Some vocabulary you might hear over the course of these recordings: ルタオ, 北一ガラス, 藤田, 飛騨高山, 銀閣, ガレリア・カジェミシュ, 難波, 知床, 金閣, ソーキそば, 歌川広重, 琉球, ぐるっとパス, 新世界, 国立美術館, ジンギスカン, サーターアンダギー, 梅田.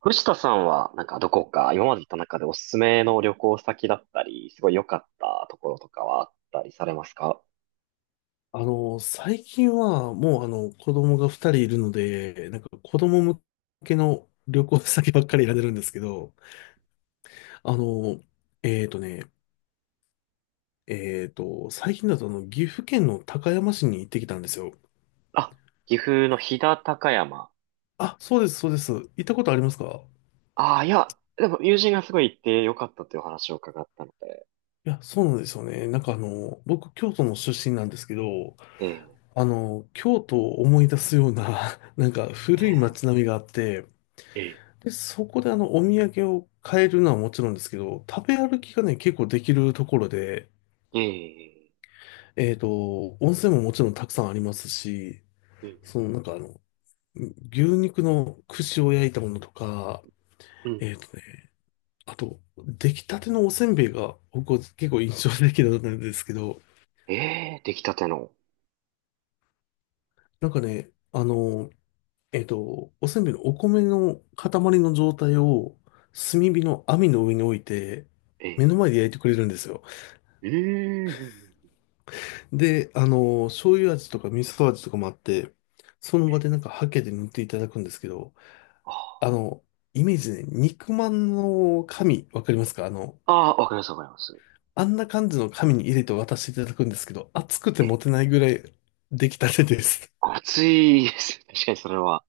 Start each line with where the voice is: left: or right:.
right: 藤田さんは、なんかどこか、今まで行った中でおすすめの旅行先だったり、すごい良かったところとかはあったりされますか？
left: 最近はもう子供が2人いるので、なんか子供向けの旅行先ばっかり選んでるんですけど、あの、えーとね、えーと、最近だと岐阜県の高山市に行ってきたんですよ。
right: あ、岐阜の飛騨高山。
left: あ、そうです、そうです。行ったことありますか？
right: ああ、いや、でも友人がすごい行って良かったというお話を伺ったので。
left: いや、そうなんですよね。僕、京都の出身なんですけど、
right: ええ
left: 京都を思い出すような、なんか古い街
right: え
left: 並みがあって、
right: え
left: で、そこでお土産を買えるのはもちろんですけど、食べ歩きがね、結構できるところで、
right: ええええ。
left: 温泉ももちろんたくさんありますし、
right: うん
left: そのなんかあの、牛肉の串を焼いたものとか、
right: うん。
left: えっとね、あと、出来たてのおせんべいが僕は結構印象的だったんですけど、
right: ええ、出来たての。
left: なんかね、あの、おせんべいのお米の塊の状態を炭火の網の上に置いて、
right: え
left: 目の
right: え。
left: 前で焼いてくれるんですよ。
right: うんうんうん。
left: で、あの、醤油味とか味噌味とかもあって、その
right: え
left: 場
right: え。
left: でなんかハケで塗っていただくんですけど、
right: あ
left: あの、イメージね、肉まんの紙、わかりますか？
right: あ、ああ、わかりますわかります。
left: あんな感じの紙に入れて渡していただくんですけど、熱くて
right: ええ、
left: 持てないぐらい出来たてです。
right: 暑いです。確かにそれは。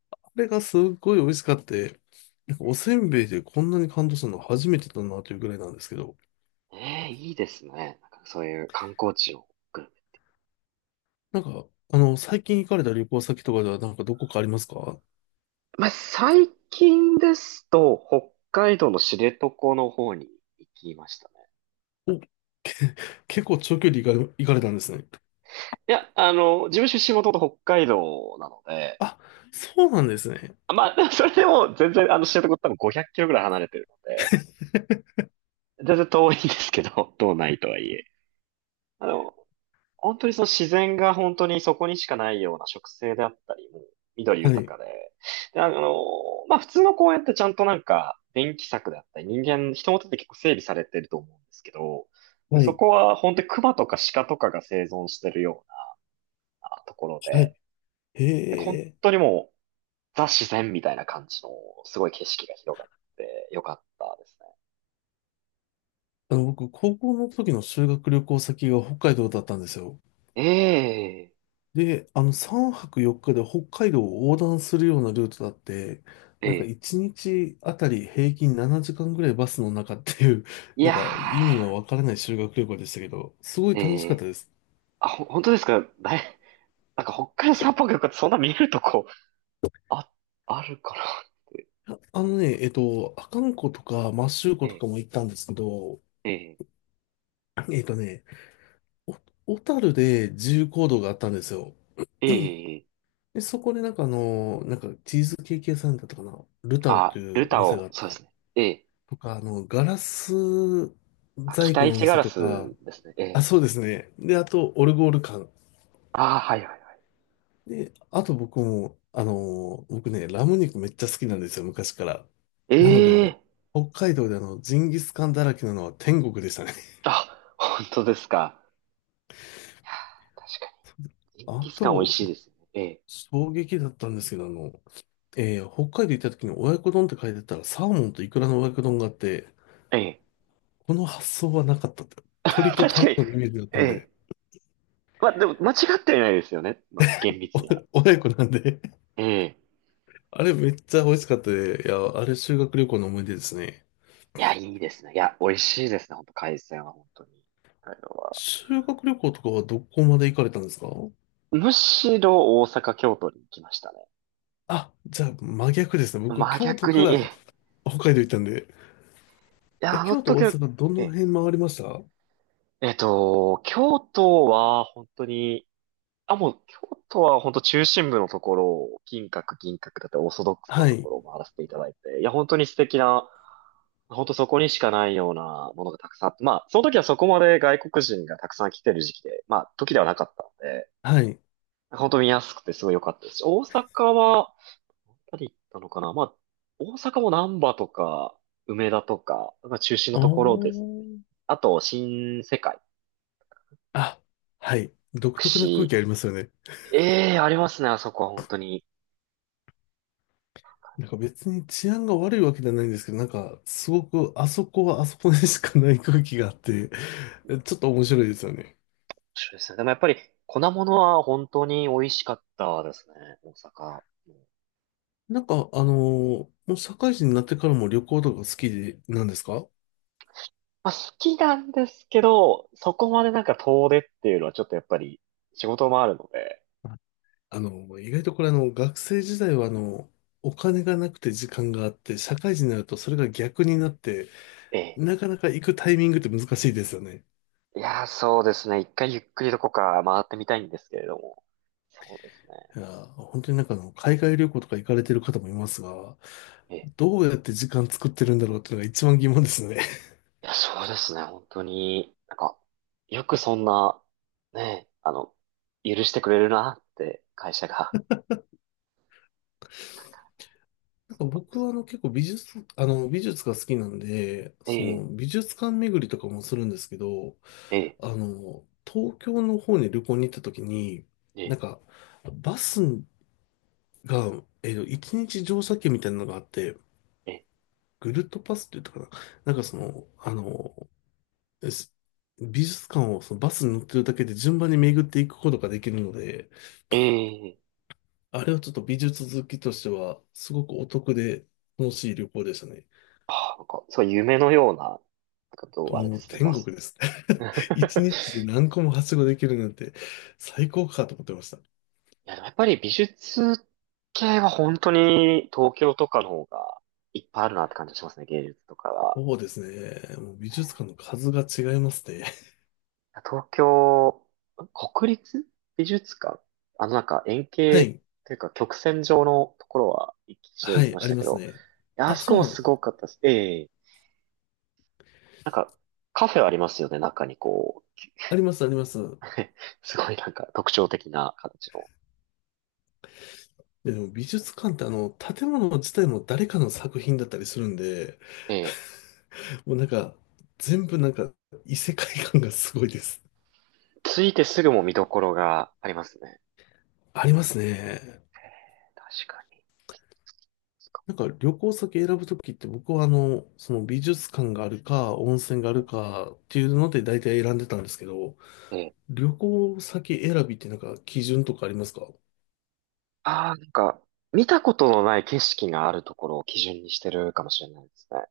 left: これがすっごい美味しかって、なんかおせんべいでこんなに感動するの初めてだなというぐらいなんですけど、
right: ええ、いいですね。なんかそういう観光地を、グルメ。
left: なんか、最近行かれた旅行先とかではなんかどこかありますか？
right: まあ、最近ですと、北海道の知床の方に行きましたね。
left: お、け、 結構長距離行かれ、行かれたんですね。
right: いや、あの、自分出身もともと北海道なので、
left: あ、そうなんですね。
right: まあ、それでも全然、あの、知床って多分500キロぐらい離れてるので、全然遠いんですけど、道内とはいえ。あの、本当にその自然が本当にそこにしかないような植生であったり、もう緑
left: は
right: 豊
left: い。
right: かで。で、あの、まあ普通の公園ってちゃんとなんか電気柵であったり、人間、人の手で結構整備されてると思うんですけど、
left: は
right: そ
left: い。
right: こは本当に熊とか鹿とかが生存してるようなところ
left: は
right: で、
left: い。へ
right: 本
left: え。
right: 当にもうザ自然みたいな感じのすごい景色が広がってよかったですね。
left: 僕、高校の時の修学旅行先が北海道だったんですよ。
right: え
left: で、あの、3泊4日で北海道を横断するようなルートだって、
right: え、
left: なんか
right: ええ、
left: 1日あたり平均7時間ぐらいバスの中っていう、
right: い
left: な
right: や
left: んか意味のわからない修学旅行でしたけど、すごい
right: ー、
left: 楽し
right: え
left: かっ
right: え、
left: たです。
right: あ、本当ですか、なんか北海道札幌とかそんな見るとこ、あ、あるかなって。
left: いやあのね、えっと、阿寒湖とか摩周
right: え
left: 湖と
right: え、
left: かも行ったんですけど、
right: え
left: えっとね、お小樽で自由行動があったんですよ。
right: え、ええ、
left: で、そこでチーズケーキ屋さんだったかな、ルタオ
right: あ、
left: と
right: ル
left: いうお
right: タ
left: 店が
right: オ、
left: あっ
right: そうで
left: て、
right: すね。ええ、
left: とか、ガラス
right: あ、
left: 細工
right: 北
left: のお
right: 一ガ
left: 店
right: ラ
left: とか、
right: スですね。え
left: あ、
right: え、
left: そうですね。で、あと、オルゴール館。
right: ああ、はいはいは
left: で、あと僕も、僕ね、ラム肉めっちゃ好きなんですよ、昔から。
right: い。
left: なので
right: え
left: も
right: え、
left: う、北海道でジンギスカンだらけなのは天国でしたね。
right: あ、本当ですか。いやー、確かに。ジン
left: あ
right: ギスカン美味
left: と、
right: しいですよね。え
left: 衝撃だったんですけど、北海道行った時に親子丼って書いてたら、サーモンとイクラの親子丼があって、
right: え、ええ、
left: この発想はなかったって。鳥 と
right: 確かに。
left: 卵のイメージだっ
right: え
left: たん
right: え、
left: で、
right: まあでも間違ってはいないですよね。まあ厳密には。
left: お、親子なんで。
right: ええ、
left: あれめっちゃ美味しかったで、いや、あれ修学旅行の思い出ですね。
right: いや、いいですね。いや、美味しいですね。本当海鮮は本当に。あれは。
left: 修学旅行とかはどこまで行かれたんですか？
right: むしろ大阪、京都に行きましたね。
left: あ、じゃあ真逆ですね。僕、
right: 真
left: 京都
right: 逆
left: か
right: に、え
left: ら
right: え。
left: 北海道行ったんで。
right: いや、
left: え、
right: あの
left: 京都、
right: 時
left: 大
right: の、
left: 阪、ど
right: え
left: の
right: え
left: 辺回りました？
right: 京都は本当に、あ、もう、京都は本当中心部のところを、金閣、銀閣だったりオーソドックスな
left: は
right: とこ
left: い、
right: ろを回らせていただいて、いや、本当に素敵な、本当そこにしかないようなものがたくさんあって、まあ、その時はそこまで外国人がたくさん来てる時期で、まあ、時ではなかったので、
left: はい。
right: 本当見やすくてすごい良かったですし、大阪は、パリ行ったのかな、まあ、大阪も難波とか、梅田とか、まあ、中心の
left: お
right: ところですね。
left: ー。
right: あと、新世界、
left: あ、はい。独特な空
right: 串。
left: 気ありますよね。
right: ええー、ありますね、あそこは本当に。
left: なんか別に治安が悪いわけじゃないんですけど、なんかすごくあそこはあそこでしかない空気があって、
right: 面
left: ちょっと面白いですよね。
right: 白いですね。でもやっぱり、粉物は本当に美味しかったですね、大阪。
left: なんかあのもう社会人になってからも旅行とか好きでなんですか？
right: まあ、好きなんですけど、そこまでなんか遠出っていうのはちょっとやっぱり、仕事もあるので、
left: あ、意外とこれ学生時代はお金がなくて時間があって、社会人になるとそれが逆になって、
right: ええ。
left: なかなか行くタイミングって難しいですよね。
right: いやー、そうですね。一回ゆっくりどこか回ってみたいんですけれども。そうですね。
left: いやー、本当に海外旅行とか行かれてる方もいますが、
right: ええ。
left: どうやって時間作ってるんだろうっていうのが一番疑問ですね。
right: いや、そうですね、本当に、なんか、よくそんな、ね、あの、許してくれるなって、会社が。
left: 僕は結構美術が好きなんで、
right: え
left: そ
right: え、
left: の美術館巡りとかもするんですけど、
right: ええ、
left: 東京の方に旅行に行った時に、
right: え
left: なん
right: え、
left: か、バスが、一日乗車券みたいなのがあって、
right: え
left: ぐるっとパスって言ったかな。なんかその、あの、す美術館をそのバスに乗ってるだけで順番に巡っていくことができるので、
right: え、ええ、
left: あれはちょっと美術好きとしては、すごくお得で楽しい旅行でしたね。
right: ああ、なんか、そう、夢のような、なんかどう、あれで
left: もう
right: すね、
left: 天
right: バ
left: 国
right: ス。
left: です。一日 で何個もはしごできるなんて最高かと思ってました。
right: いや、でもやっぱり美術系は本当に東京とかの方がいっぱいあるなって感じがしますね、芸術とかは。
left: そうですね。もう美術館の数が違いますね。
right: 東京、国立美術館、あのなんか円
left: は
right: 形
left: い。
right: というか曲線状のところは一度
left: は
right: 行き
left: い。
right: ま
left: あ
right: し
left: り
right: た
left: ま
right: け
left: す
right: ど、
left: ね。
right: いや、あ
left: あ、
right: そこ
left: そう
right: も
left: なん
right: す
left: です
right: ご
left: ね。
right: かったです。ええ、なんかカフェありますよね、中にこう。
left: あります、あります。
right: すごいなんか特徴的な形の。
left: でも美術館って建物自体も誰かの作品だったりするんで、
right: ええ、
left: もうなんか、異世界感がすごいです。
right: 着いてすぐも見どころがありますね。
left: ありますね。
right: ええ、確かに。
left: なんか旅行先選ぶときって僕はその美術館があるか温泉があるかっていうので大体選んでたんですけど、
right: ええ、
left: 旅行先選びってなんか基準とかありますか？
right: ああ、なんか、見たことのない景色があるところを基準にしてるかもしれないですね。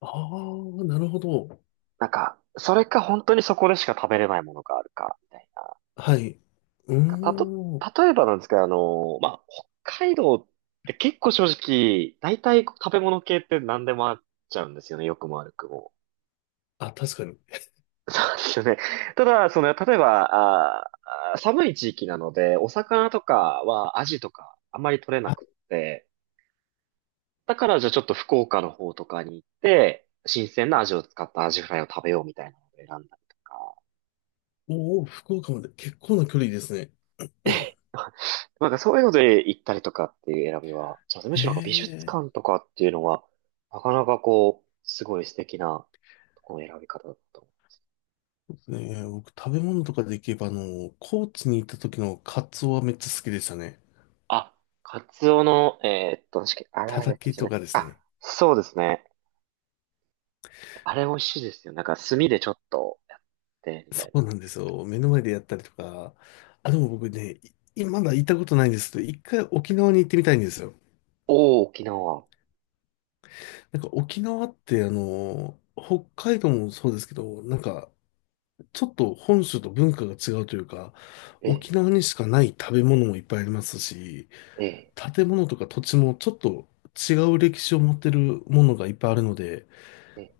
left: ああー、なるほど。
right: なんか、それか本当にそこでしか食べれないものがあるか、みたいな。な
left: はい。う
right: んか、
left: ーん。
right: 例えばなんですけど、あの、まあ、北海道って結構正直、大体食べ物系って何でもあっちゃうんですよね、良くも悪くも。
left: あ、確かに。
right: そうですよね。ただ、その、例えば、寒い地域なので、お魚とかはアジとかあんまり取れなくって、だからじゃあちょっと福岡の方とかに行って、新鮮なアジを使ったアジフライを食べようみたいなのを選んだりとか。
left: おお、福岡まで結構な距離ですね。
right: え、なんかそういうので行ったりとかっていう選びは、じゃあむ
left: へ
right: しろなんか美術館
left: え。
right: とかっていうのは、なかなかこう、すごい素敵なとこの選び方だと思う。
left: ねえ、僕食べ物とかでいけば高知に行った時のカツオはめっちゃ好きでしたね。
right: あ、カツオの、確かに、あ
left: た
right: ら
left: た
right: 焼き
left: き
right: じゃ
left: と
right: なく
left: か
right: て、
left: です
right: あ、
left: ね。
right: そうですね。あれ美味しいですよ。なんか炭でちょっとやって、みた
left: そ
right: い
left: う
right: な。
left: なんですよ。目の前でやったりとか。あ、でも僕ね、いまだ行ったことないんですけど、一回沖縄に行ってみたいんですよ。
right: おー、沖縄。
left: なんか沖縄って、北海道もそうですけど、ちょっと本州と文化が違うというか、
right: え
left: 沖
right: え、
left: 縄にしかない食べ物もいっぱいありますし、
right: ええ、
left: 建物とか土地もちょっと違う歴史を持ってるものがいっぱいあるので、
right: ええ。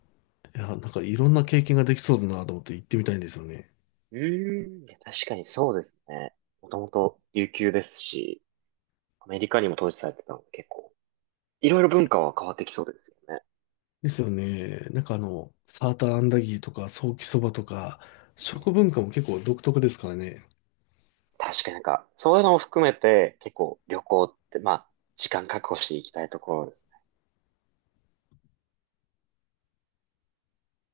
left: いや、なんかいろんな経験ができそうだなと思って行ってみたいんですよね。
right: うーん、いや確かにそうですね。もともと琉球ですし、アメリカにも統治されてたので結構いろいろ文化は変わってきそうですよね。
left: ですよね。サーターアンダギーとか、ソーキそばとか、食
right: え、
left: 文化も結構独特ですからね。
right: 確かになんか、そういうのも含めて、結構旅行って、まあ、時間確保していきたいところです。